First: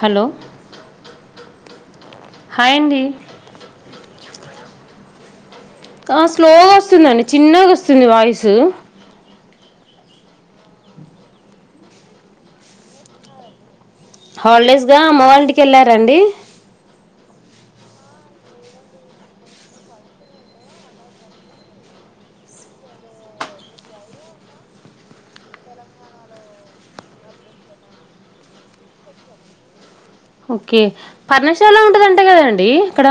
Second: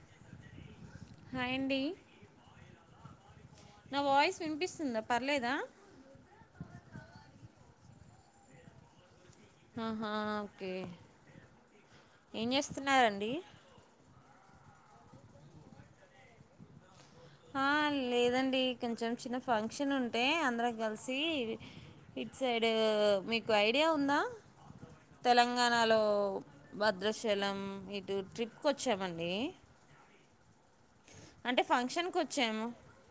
Hello hi అండి hi అండి ఉందా పర్లేదా ఆ స్లోగా వస్తుందండి చిన్నగా వస్తుంది వాయిసు ఆహా ఓకే ఏం చేస్తున్నారండి హాలిడేస్ గా అమ్మవాళ్ళింటికి ఎళ్లార అండి హా లేదండి కొంచెం చిన్న ఫంక్షన్ ఉంటే అందరం కలిసి ఇటు సైడ్ మీకు ఐడియా ఉందా తెలంగాణలో భద్రాచలం ఇటు ట్రిప్కి వచ్చామండి ఓకే అంటే ఫంక్షన్కి టే వచ్చాము అండీ ఇక్కడ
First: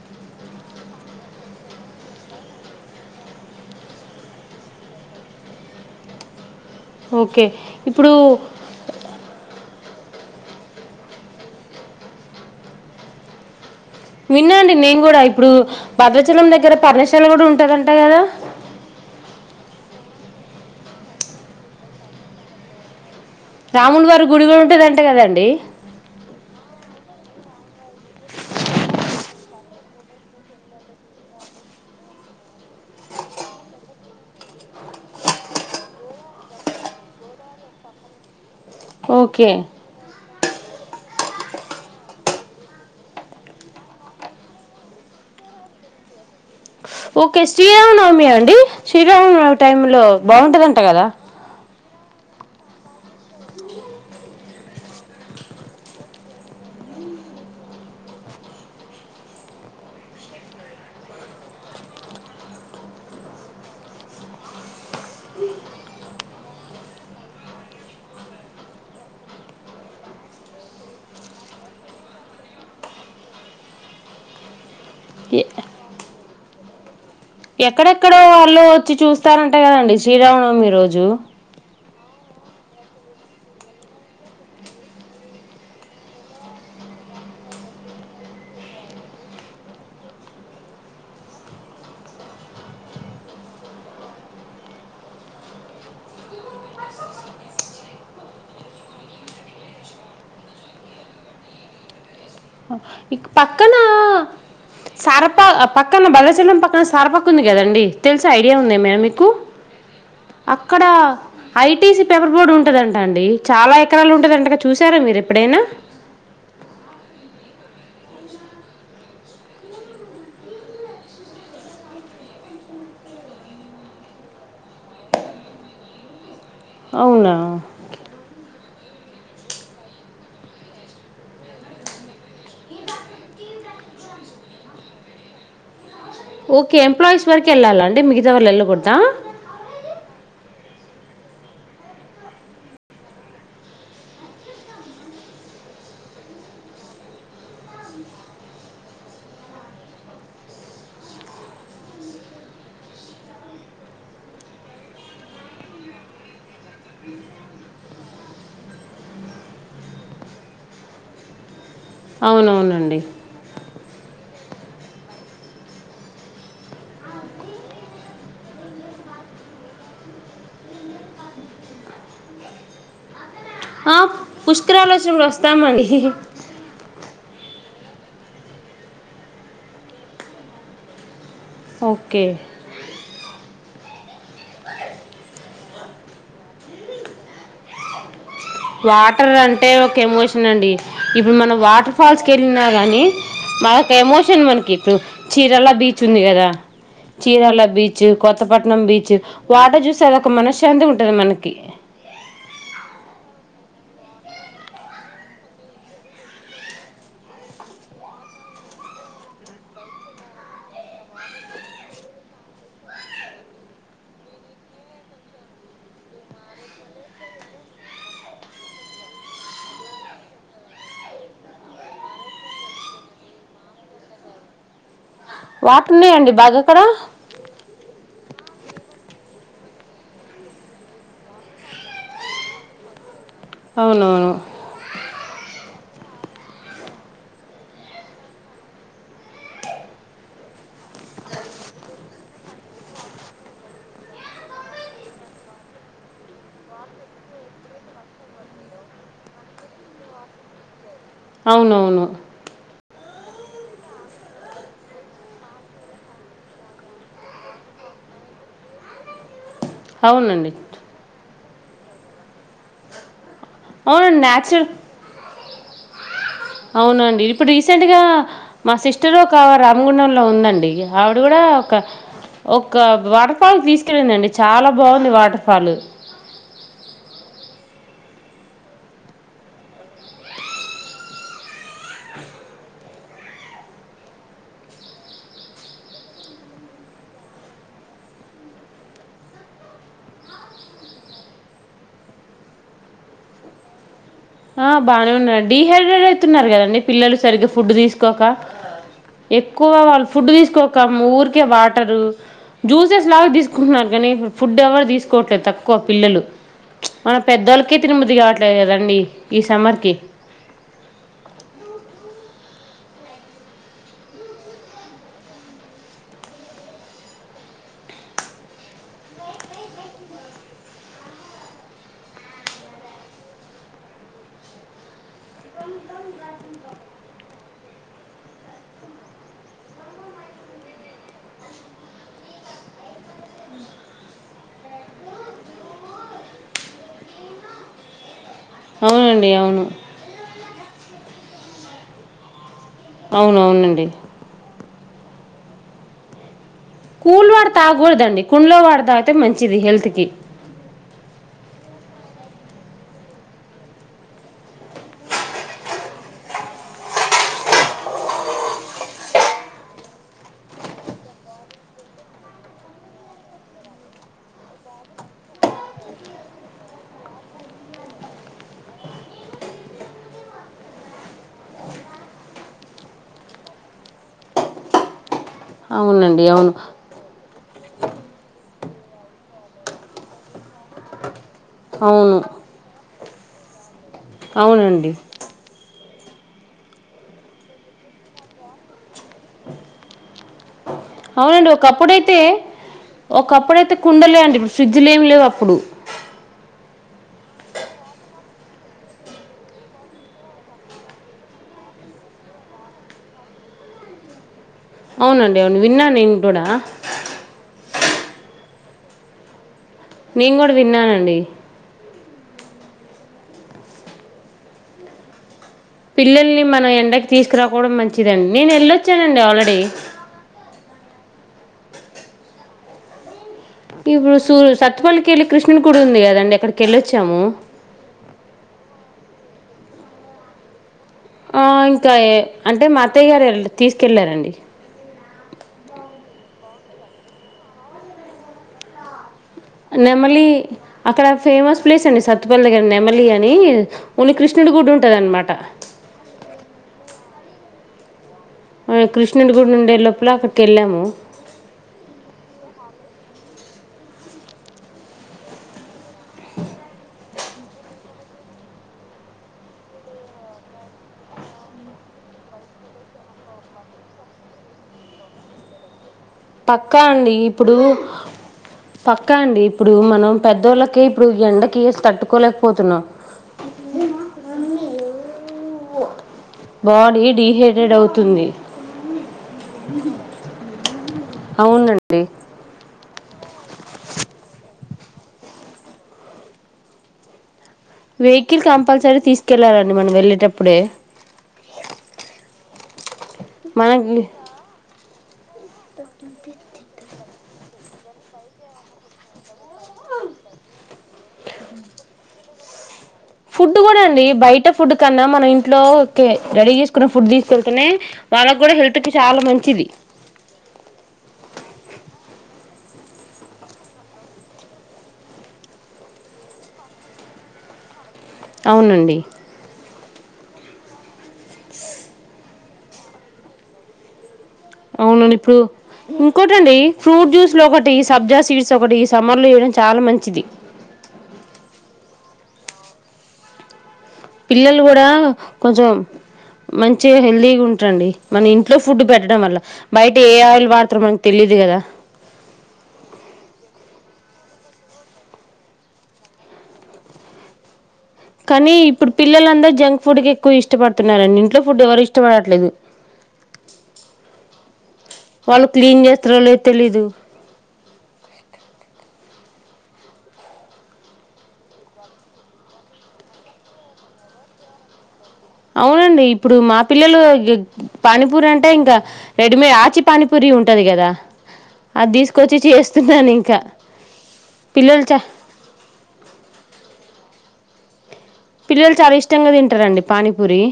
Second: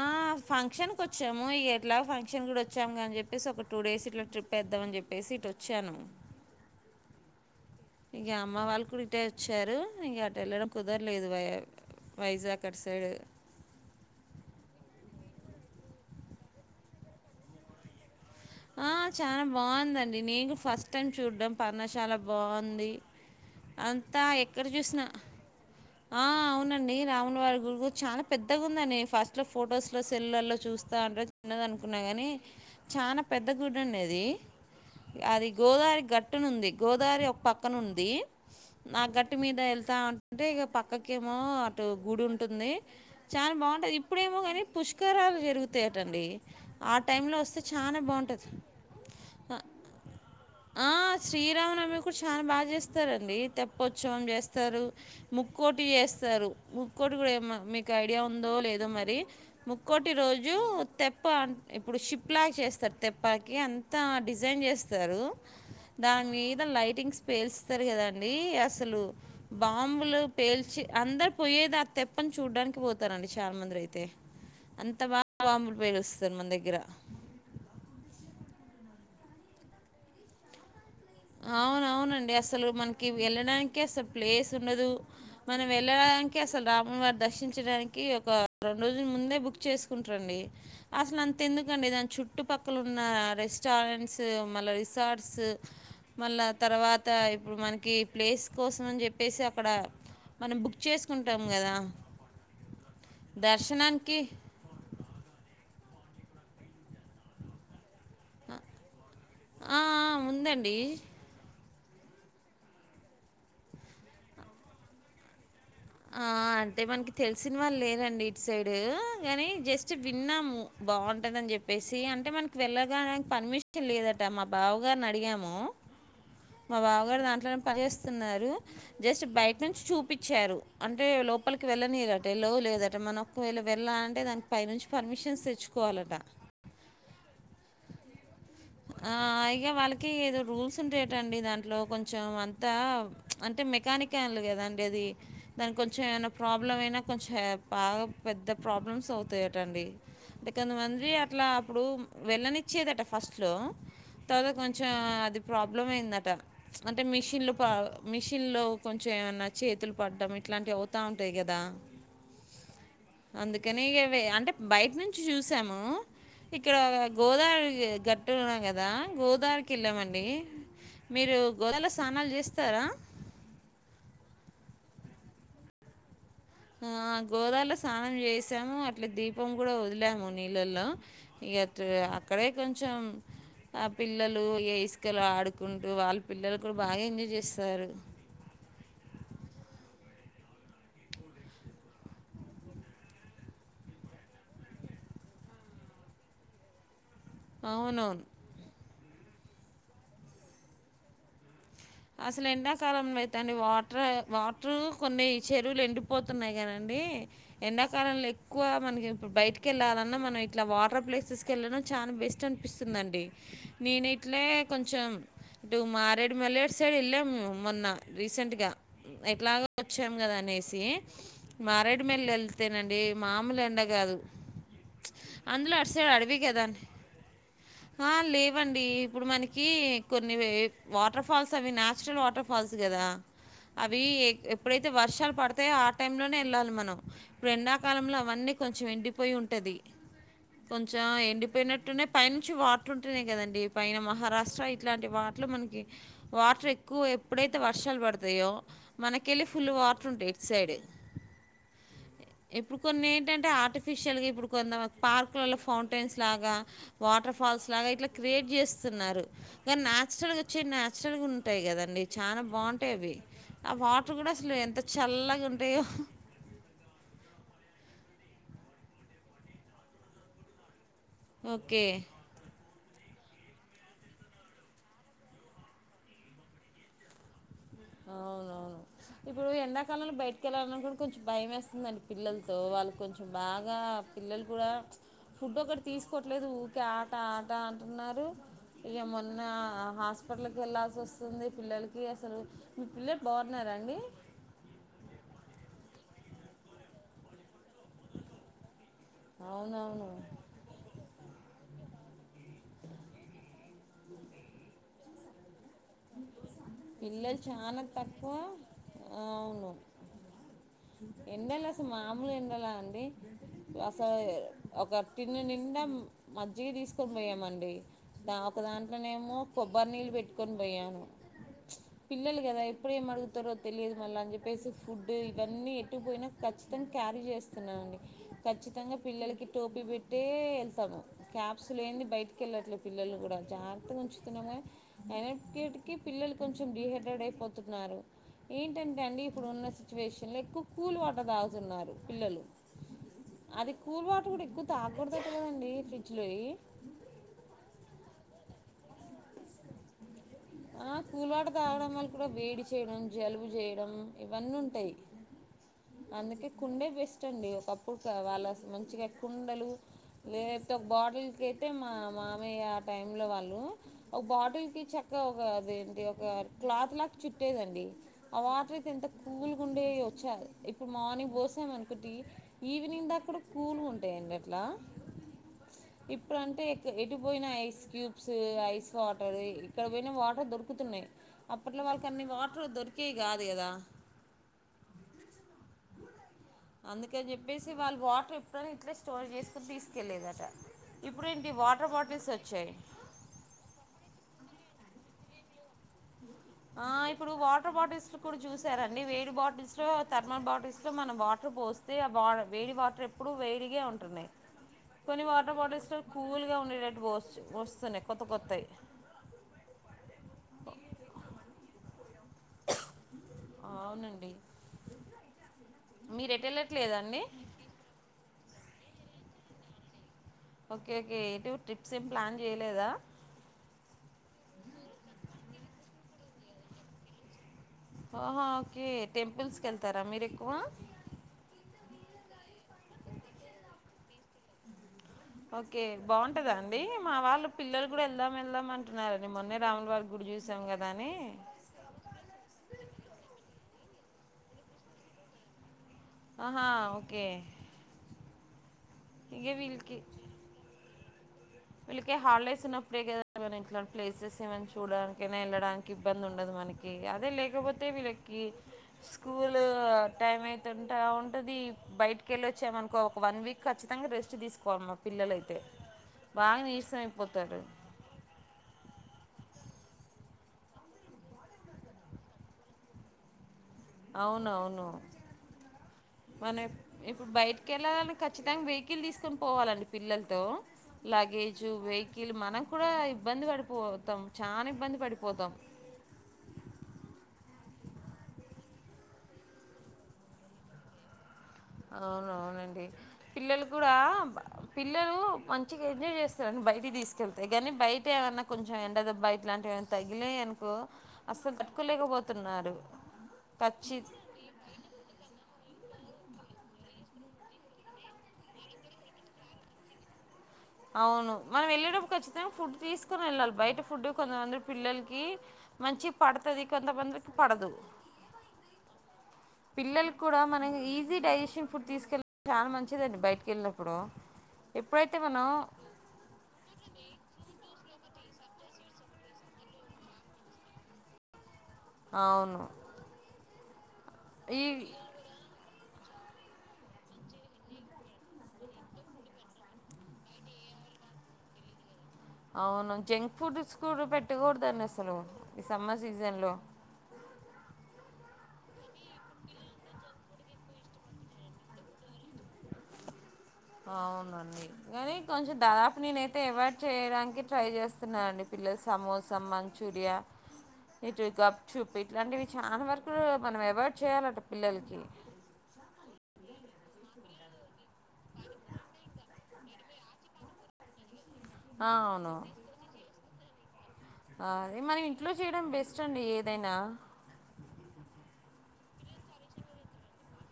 ఆ ఫంక్షన్ కొచ్చాము ఇ ఎట్లా ఫంక్షన్ కూడా వచ్చాము కా అని చెప్పేసి ఒక టూ డేస్ ఇట్లా ట్రిప్ వేద్దామని చెప్పేసి ఇటొచ్చాను ఓకే ఇప్పుడు ఇక అమ్మ వాళ్ళు కుడా ఇటే వచ్చారు ఇంకా అటెళ్ళడం కుదరలేదు వై వైజాగ్ అటు సైడ్ విన్నా అండి నేను కూడ ఇప్పుడు భద్రాచలం దగ్గర పర్ణశాల కూడా ఉంటాదంట కదా ఆ చానా బావుందండి నేగూ ఫస్ట్ టైం చూడ్డం పర్ణశాల బావుంది రాముల అంతా వారి గుడి కూడా ఎక్కడ ఉంటుందంట చూసిన కదండి ఆ అవునండి రావ అమ్మవారి గుడి కూడా చాలా పెద్దగా ఉందండీ ఫస్ట్ లో ఫొటోస్ లో సెల్లలో చూస్తంటే చిన్నదినుకున్నా కానీ చానా పెద్ద గుడుండేది అది గోదారి గట్టునుంది గోదారి ఒక పక్కన ఉంది నా గట్టి ఓకే మీద ఎల్తా ఉంటే ఇక ప పక్కకేమో అటు గుడుంటుంది చాలా బావుంటది ఇప్పుడేమో కానీ పుష్కరాలు జరుగుతాయటండి ఆ టైమ్ లో ఓకే వస్తే చానా బావుం శ్రీరామనవమి అండి శ్రీరామనవమి టైఝ లో బాగుంటదంట ఆ! కదా శ్రీరామనవమి చాలా బాగా చేస్తారండి తెప్పోత్సవం చేస్తారు ముక్కోటి చేస్తారు ముక్కోటి కూడా ఏమ మీకు ఐడియా ఉందో లేదో మరి ముక్కోటి రోజు తెప్ప అంటే ఇప్పుడు షిప్లాగా చేస్తారు తెప్పకి అంతా డిజైన్ చేస్తారు, దాని మీద లైటింగ్స్ పేల్స్తరు కదండి అసలు బాంబులు పేల్చి అందరు పోయేది ఆ తెప్పని చూడ్డానికి పోతారండి, చాలా మంది అయితే అంత బాగా ఎ- బాంబులు పేలుస్తారు మన దగ్గర ఎక్కడెక్కడో వాళ్ళు వచ్చి చూస్తారంటే కదండి శ్రీరామ నవమి రో జు నండి అసలు మనకి వెళ్ళడానికి అసలు ప్లేస్ ఉండదు, మనం వెళ్ళడానికి అసలు రాముని వారి దర్శించడానికి ఒక రెండు రోజులు ముందే బుక్ చేసుకుంటారండి, అసలు అంత ఎందుకండి దాని చుట్టుపక్కల ఉన్న రెస్టారెంట్స్ మళ్ళ రిసార్ట్స్. మళ్ళా తర్వాత ఇప్పుడు మనకి ప్లేస్ కోసం అని చెప్పేసి అక్కడ మనం బుక్ చేసుకుంటాం కదా ఇక దర్శనానికి, ఓప్పా ఆ పక్కన బల్లచలం పక్కన సరపకు ఉంది కదండి తెలుస ఐడియా ఉంది మేమ్ మీకు ఆ! ఆ! ఉందండి. అక్కడ ఐటీసీ పేపర్ బోర్డు ఉంటుదంటా అండి చాలా ఎకరాలు ఉంటదంటగా చూసారా మీరు ఎప్పుడైనా, ఆ అంటే మనకి తెలిసిన వాళ్ళు లేరండి ఇటు సైడు కానీ జస్ట్ విన్నాము బాగుంటుందని చెప్పేసి అంటే మనకి వెళ్ళగాడానికి పర్మిషన్ లేదట మా బావగారిని అడిగాము. మా బావగారు అవునా దాంట్లోనే పనిచేస్ తున్నారు జస్ట్ బయట నుంచి చూపించారు అంటే లోపలికి వెళ్ళనీరట ఎలో లేదట మనం ఒకవేళ వెళ్ళాలంటే దానికి పై నుంచి పర్మిషన్స్ తెచ్చుకోవాలట. ఓకే ఎంప్లాయీస్ వరకు వెళ్ళాలండి మిగతా వాళ్ళు వెళ్ళకూడదా కే ఏదో రూల్స్ ఉంటాయ టండి దాంట్లో కొంచెం అంతా ప్చ్ అంటే మెకానికల్ కదా అండి అది, దానికి కొంచెం ఏమైనా ప్రాబ్లం అయినా కొంచెం బాగా పెద్ద ప్రాబ్లమ్స్ అవుతాయట అండి, అంటే కొంతమంది అట్లా అప్పుడు వెళ్ళనిచ్చేదట ఫస్ట్లో తర్వాత కొంచెం అది ప్రాబ్ బ్లమ్ అయిందట ప్చ్ అంటే మిషిన్లు పా మిషన్లో కొంచెం ఏమైన్నా చేతులు పడ్డం ఇట్లాంటివి అవుతా ఉంటాయి కదా, అవును అవునండి అందుకని ఇక వే అంటే బయట నుంచి చూసాము ఇక్కడ గోదావరి గట్టులు ఉన్నా కదా గోదావరికి వెళ్ళామండి. మీరు గోదారిలో స్నానాలు చేస్తారా ఆ, పుష్కరాలు వచ్చినప్పుడు వస్తామండి ఆ గోదారిలో స్నానం చేసాము అట్లే దీపం కూడా వదిలాము నీళ్ళల్లో ఈ అటు ఓకే అక్కడే కొంచెం ఆ పిల్లలు ఏ ఇసుకలు ఆడుకుంటూ వాళ్ళ పిల్లలు కూడా బాగా ఎంజాయ్ చేస్తారు వాటర్ అంటే ఒక ఎమోషన్ అండి ఇప్పుడు మనం వాటర్ ఫాల్స్ కి ఎళ్ళినా గానీ మాకు ఎమోషన్ మనకి ఇప్పుడు చీరాల బీచ్ ఉంది కదా చీరాల బీచ్ అవునవును. కొత్తపట్నం బీ వాటర్ చూస్తే ఆది ఒక మనశ్శాంతి ఉంటుంది మనకి అసలు ఎండాకాలంలో అయితే అండి వాటర్ వాటర్ కొన్ని చెరువులు ఎండిపోతున్నాయి కదండి ఎండాకాలంలో ఎక్కువ మనకి ఇప్పుడు బయటికి వెళ్ళాలన్నా మనం ఇట్లా వాటర్ ప్లేసెస్కి వెళ్ళడం చాలా బెస్ట్ అనిపిస్తుందండి నేను ఇట్లే కొంచెం ఇటు మారేడు మల్లె ఈ సైడ్ వెళ్ళాము మేము మొన్న రీసెంట్గా ఎట్లాగ వచ్చాం కదా అనేసి మారేడు మేల్లె వెళ్తేనండి మామూలు ఎండ కాదు అందులో అటు వాటర్ సైడ్ ఉన్నాయండి అడవి బాగా ఆక్కడ కదండి ఆ లేవండి ఇప్పుడు మనకి కొన్ని వేప్ వాటర్ ఫా ఫాల్స్ అవి నాచురల్ వాటర్ ఫాల్స్ కదా అవి అవునవును ఎప్పుడు అయితే వర్షాలు పడితే ఆ టైంలోనే వెళ్ళాలి మనం ఇప్పుడు ఎండాకాలంలో అవన్నీ కొంచెం ఎండిపోయి ఉంటుంది కొంచెం ఎండిపోయినట్టునే పైనుంచి వాటలు ఉంటేనే కదండి పైన మహారాష్ట్ర ఇట్లాంటి వాటిలు మనకి వాటర్ ఎక్కువ ఎప్పుడైతే వర్షాలు పడతాయో మనకెళ్ళి ఫుల్ వాటర్ ఉంటాయి ఇటు సైడే అవునవును ఇప్పుడు కొన్ని ఏంటంటే ఆర్టిఫిషియల్గా ఇప్పుడు కొంత పార్కులలో ఫౌంటైన్స్ లాగా వాటర్ ఫాల్స్ లాగా ఇట్లా క్రియేట్ చేస్తున్నారు ఇంగా నాచురల్ గా అవునండి వచ్చే నాచ్ పెరిగుంటాయి కదండి చాలా బాగుంటాయి అవి ఆ వాటర్ అవునండి కూడా అసలు న్యాచురల్ ఎంత చల్లగా ఉ అయ్యో హ్ అవునండి ఇప్పుడు రీసెంట్ గా మా సిస్టర్ ఒక రామగుండం లో ఉందండి ఆవిడ కూడా ఒక ఓకే ఒ ఒక వాటర్ ఫాల్ తీసుకునెల్లండి ఆండి చాలా బాగుంది వాటర్ ఫాల్ అవునవును ఇప్పుడు ఎండ కాలం లో బయటికి వెళ్ళాలి అన్న కూడా కొంచెం భయం వేస్తుందండి పిల్లలతో వాళ్ళు కొంచెం బాగా పిల్లలు కూడా ఫుడ్ ఒకటి తీసుకోవట్లేదు ఊరికే ఆట ఆట అంటున్నారు ఇక మొన్న హాస్పిటల్కి వెళ్ళాల్సి వస్తుంది పిల్లలకి అసలు మీ పిల్లలు బాగున్నారా అండి ఆ బాగానే ఉన్నా డిహైడ్రేట్ అయితున్నారు కదండి పిల్లలు సరిగ ఫూ ఫుడ్ తీసుకోక ఎక్కువ వాళ్ళు అవునవును ఫుడ్ తీసుకోక ఊరికే వాటరు జూసేస్ లాగా తీసుకుంటున్నారు గానీ ఫుడ్ ఎవరు తీసుకోవట్లేదు తక్కువ క్కువ పిల్లలు మన పిల్లలు పెద్దవాళ్ళకే చాలా తినబుద్ధి తక్కువ కావట్లేదు కదండడి ఈ అవును సమ్మర్కి ఎండలు అసలు మామూలు ఎండల అండి అసలు ఒక పిన్ నిండా మజ్జిగ తీసుకొని పోయాం అండి ఒక దాంట్లో నెమో కొబ్బరి నీళ్లు పెట్టుకోని పోయాను పిల్లలు కదా ఎప్పుడు ఏం అడుగుతారో తెలియదు మళ్ళీ అని చెప్పేసి ఫుడ్ ఇవన్నీ ఎట్టుకుపోయినా ఖచ్చితంగా క్యారీ చేస్తున్నా అండి ఖచ్చితంగా పిల్లలకి టోపీ పెట్టే వెళ్తాము క్యాప్స్ లేంది బయటికి వెళ్ళట్లేదు పిల్లలు కూడా జాగ్రత్తగా ఉంచుతున్నాము అయిన కీట్కి పిల్లలు కొంచెం డిహైడ్రేట్ అయిపోతున్నారు ఏంటంటే అండి అవునండి ఇప్పుడు అవును ఉన్న సిచ్యువేషన్ వీళ్ళు ఎక్కువ కూల్ వాటర్ దాగుతున్నారు పిల్లలు అవును అది అవునండి కూల్ వాటర్ కూడా ఎక్కువ తా ఎవరు పెట్టారు కదండి ఫ్రిడ్జ్ లోయి కూల్ వాటార్ తాగకూడదండి కుండ్లో వాటార్ తాగితే మంచిది హెల్త్ కి కూల్ వాటర్ తాగడం వల్ల కూడా వేడి చేయడం జలుబు చేయడం ఇవన్నీ ఉంటాయి అందుకే కుండే బెస్ట్ అండి ఒకప్పుడు వాళ్ళ మంచిగా కుండలు లేకపోతే ఒక బాటిల్కి అయితే మా మామయ్య ఆ టైంలో వాళ్ళు ఒక బాటిల్కి చక్క ఇంకా ఒక అదేంటి ఒక క్లాత్ లాగా చుట్టేదండి ఆ వాటర్ అయితే ఎంత కూల్గా ఉండే వచ్చా ఇప్పుడు మార్నింగ్ పోసామ అనుకుంటే ఈవినింగ్ దాకా కూడా కూల్గా ఉంటాయండి అట్లా అవునండి అవును ఎప్పుడంటే ఎటు పోయిన ఐస్ క్యూబ్స్ ఐస్ వాటరు ఇ ఇక్కడ పోయినా వాటర్ దొరుకుతున్నాయి అప్పట్లో వాళ్ళకి అవును అన్ని వాటర్ దొ కే కాదు కదా అవునండి అందుకని చెప్పేసి వాళ్ళు వాటర్ ఎప్పుడైనా ఇట్లా స్టోర్ చేసుకుని తీసుకెళ్లేదట అవునండి ఒకప్పుడైతే ఒకప్పుడైతే కుండలే అండి ఫ్రిడ్జిలు ఏమి లేవు అప్పుడు ఆ ఇప్పుడు వాటర్ బాటిల్స్ కు చూసారా అండి వేడి బాటిల్స్ థెర్మో బాటిల్స్ లో మనం వాటర్ పోస్తే ఆ వార్ వేడి వాటర్ ఎప్పుడు వేడిగే ఉంటున్నయ్ కొన్ని అవునండి వాటర్ అవును విన్నా బాటిల్స్ లో నేను కూడా కూల్ గా ఉండేటట్టు పోసు వస్ సన్నయ్ కొత్త కొత్తయ్ నేను కూడా విన్నానండి ఆవునండి పిల్లల్ని మనం ఎండకి తీసుకురాకపోవడం మంచిదండి నేను వెళ్ళ వచ్చానండి ఆల్రెడీ ఓకే ఓకే ఏటు ట్రిప్స్ ఏం ప్లాన్ చేయలేదా ఇప్పుడు సూ సత్పల్లికి వెళ్ళి కృష్ణుని గుడి ఉంది కదా అండి అక్కడికి వెళ్ళొచ్చాము ఆహా ఓకే టెంపుల్స్ కెళ్తారా మీరు ఎక్కువ ఆ, ఇంకా అంటే మా అతయ్య గారు తీసుకెళ్ళారండి ఓకే బాగున్ ఉంటదా అండి మా వాళ్ళు పిల్లలు కూడా వెళ్దాం వెళ్దాం అంటున్నారు నెమలి అక్కడ ఫేమస్ ప్లేస్ అండి సత్పల్ దగ్గర నెమలి అని ఓన్లీ కృష్ణుడి గుడి ఉంటదన్నమాట ఆహా ఓకే ఆ కృష్ణుడి ఇక గుడి నుండే వీళ్ళకి లోపల అక్కడికి వెళ్ళాము వీళ్ళకి హాలిడేస్ ఉన్నప్పుడే కదా మ ఇట్లాంటి ప్లేసెస్ ఏమైనా చూడానికినా వెళ్ళడానికి ఇబ్బంది ఉండదు మనకి అదే లేకపోతే వీళ్ళకి స్కూల్ టైం అయితే ఉంటా ఉంటుంది బయటికి వెళ్ళి వచ్చామనుకో ఒక వన్ వీక్ ఖచ్చితంగా రెస్ట్ తీసుకోవాలిమ్మా పిల్లలైతే బాగా పక్కా నీరసం అండి ఇప్పుడు అయిపోతారు పక్కా అండి ఇప్పుడు మనం పెద్దోళ్ళకే ఇప్పుడు ఎండకియేసి తట్టుకోలేకపోతున్నాం అవునవును మనం బాడీ ఇప్పుడు బయటకి డీహైడ్రేట్ వెళ్ళాలని అవుతుంది ఖచ్చితంగా వెహికల్ తీసుకొని పోవాలండి పిల్లలతో లగేజు అవునండి వెహికల్ మనం కూడా ఇబ్బంది పడిపోతాం చానా ఇబ్బంది పడిపోతాం వెహికల్ కంపల్సరీ తీసుకెళ్ళాలండి మనం వెళ్ళేటప్పుడే అవును అవునండి పిల్లలు కూడా మనకి పిల్లలు మంచిగా ఎంజాయ్ చేస్తారుని బయటికి తీసుకెళ్తే గానీ బయట ఏమైన్నా కొంచెం ఎండ దబ్బా ఇట్లాంటివి ఏమైనా తగిలే అనుకో అసలు కట్టుకోలేకపోతున్నారు ఫుడ్ కూడా అండి బయట ఫుడ్ కన్నా మన ఇంట్లో ఓకే రెడీ చేసుకున్న ఫుడ్ తీసుకెళ్తేనే వాళ్ళకు కూడా హెల్త్ కి చాలా మంచిది అవును మనం వెళ్ళేటప్పుడు ఖచ్చితంగా ఫుడ్ తీసుకొని వెళ్ళాలి, బయట ఫుడ్ కొంతమంది పిల్లలకి మంచిగ పడతది కొంతమందికి పడదు అవునండి పిల్లలు కూడా మనం ఈజీ డైజెషన్ ఫుడ్ తీసుకెళ్ళాల చాలా మంచిదండి బయటికి వెళ్ళినప్పుడు అవునండి ఎప్పుడైతే ఇప్పుడు మనం ఇంకోటండి ఫ్రూట్ జ్యూస్లు ఒకటి సబ్జాస్ ఇస్ ఒకటి సమ్మర్ లో ఇయడం చాలా మంచిది అవును పిల్లలు ఈ గూడా కొంచం మంచిగా హెల్తీగా ఉంటుండి మన ఇంట్లో ఫుడ్ పెట్టడం వల్ల బయట ఏ ఆయిల్ వాడతారో మనకు తెలీదు కదా అవును జంక్ ఫుడ్ సు కూడా పెట్టకూడదండి అసలు ఈ సమ్మర్ సీజన్ లో కానీ ఇప్పుడు పిల్లలందరూ జంక్ ఫుడ్ కి ఎక్కువ ఇష్టపడుతున్నారండి ఇంట్లో ఫుడ్ ఎవరు ఇష్టపడట్లేదు అవునండి కానీ వాళ్ళు కొంచెం క్లీన్ దాదాపు చేస్తారో నేనైతే లేదో ఎవడ్ తెలీదు చేయడానికి ట్రై చేస్తున్నానండి పిల్లలు సమోసా సమ్ మంచూరియా ఇటు గప్ చూపు ఇట్లాంటివి చానా వరకు మనం ఎవాయిడ్ చేయాలట పిల్లలకి అవునండి ఇప్పుడు మా పిల్లలు పానీపూరి అంటే ఇంకా రెడీమేడ్ ఆచి పానీపూరి ఉంటది కదా అది అవును తీసుకొచ్చి చేస్తున్నాను ఇంకా ఆ అది పిల్లలు చ మనం ఇంట్లో చేయడం బెస్ట్ అండి ఏదైనా పిల్లలు చాలా ఇష్టంగా తింటారండి పానీపూరి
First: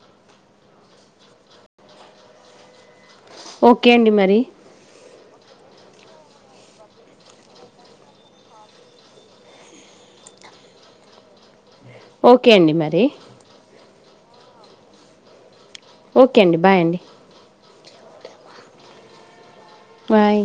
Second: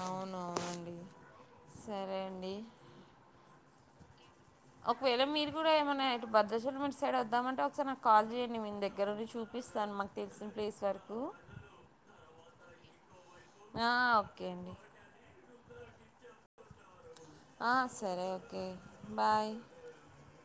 అవును అవునండి సరే అండి ఓకే అండి మరి ఒకవేళ మీరు కూడా ఏమన్నా ఇటు భద్రాచాలిమిట్ సైడ్ వద్దామంటే ఒకసారి నాకు కాల్ చేయండి మీే దగ్గరండి చూపిస్తాను మాకు తెలిసిన ప్లేస్ వరకు ఓకే అండి మరి ఆ ఓకే అండి ఓకే అండి బాయ్ అండి ఆ సరే ఓకే బాయ్ బాయ్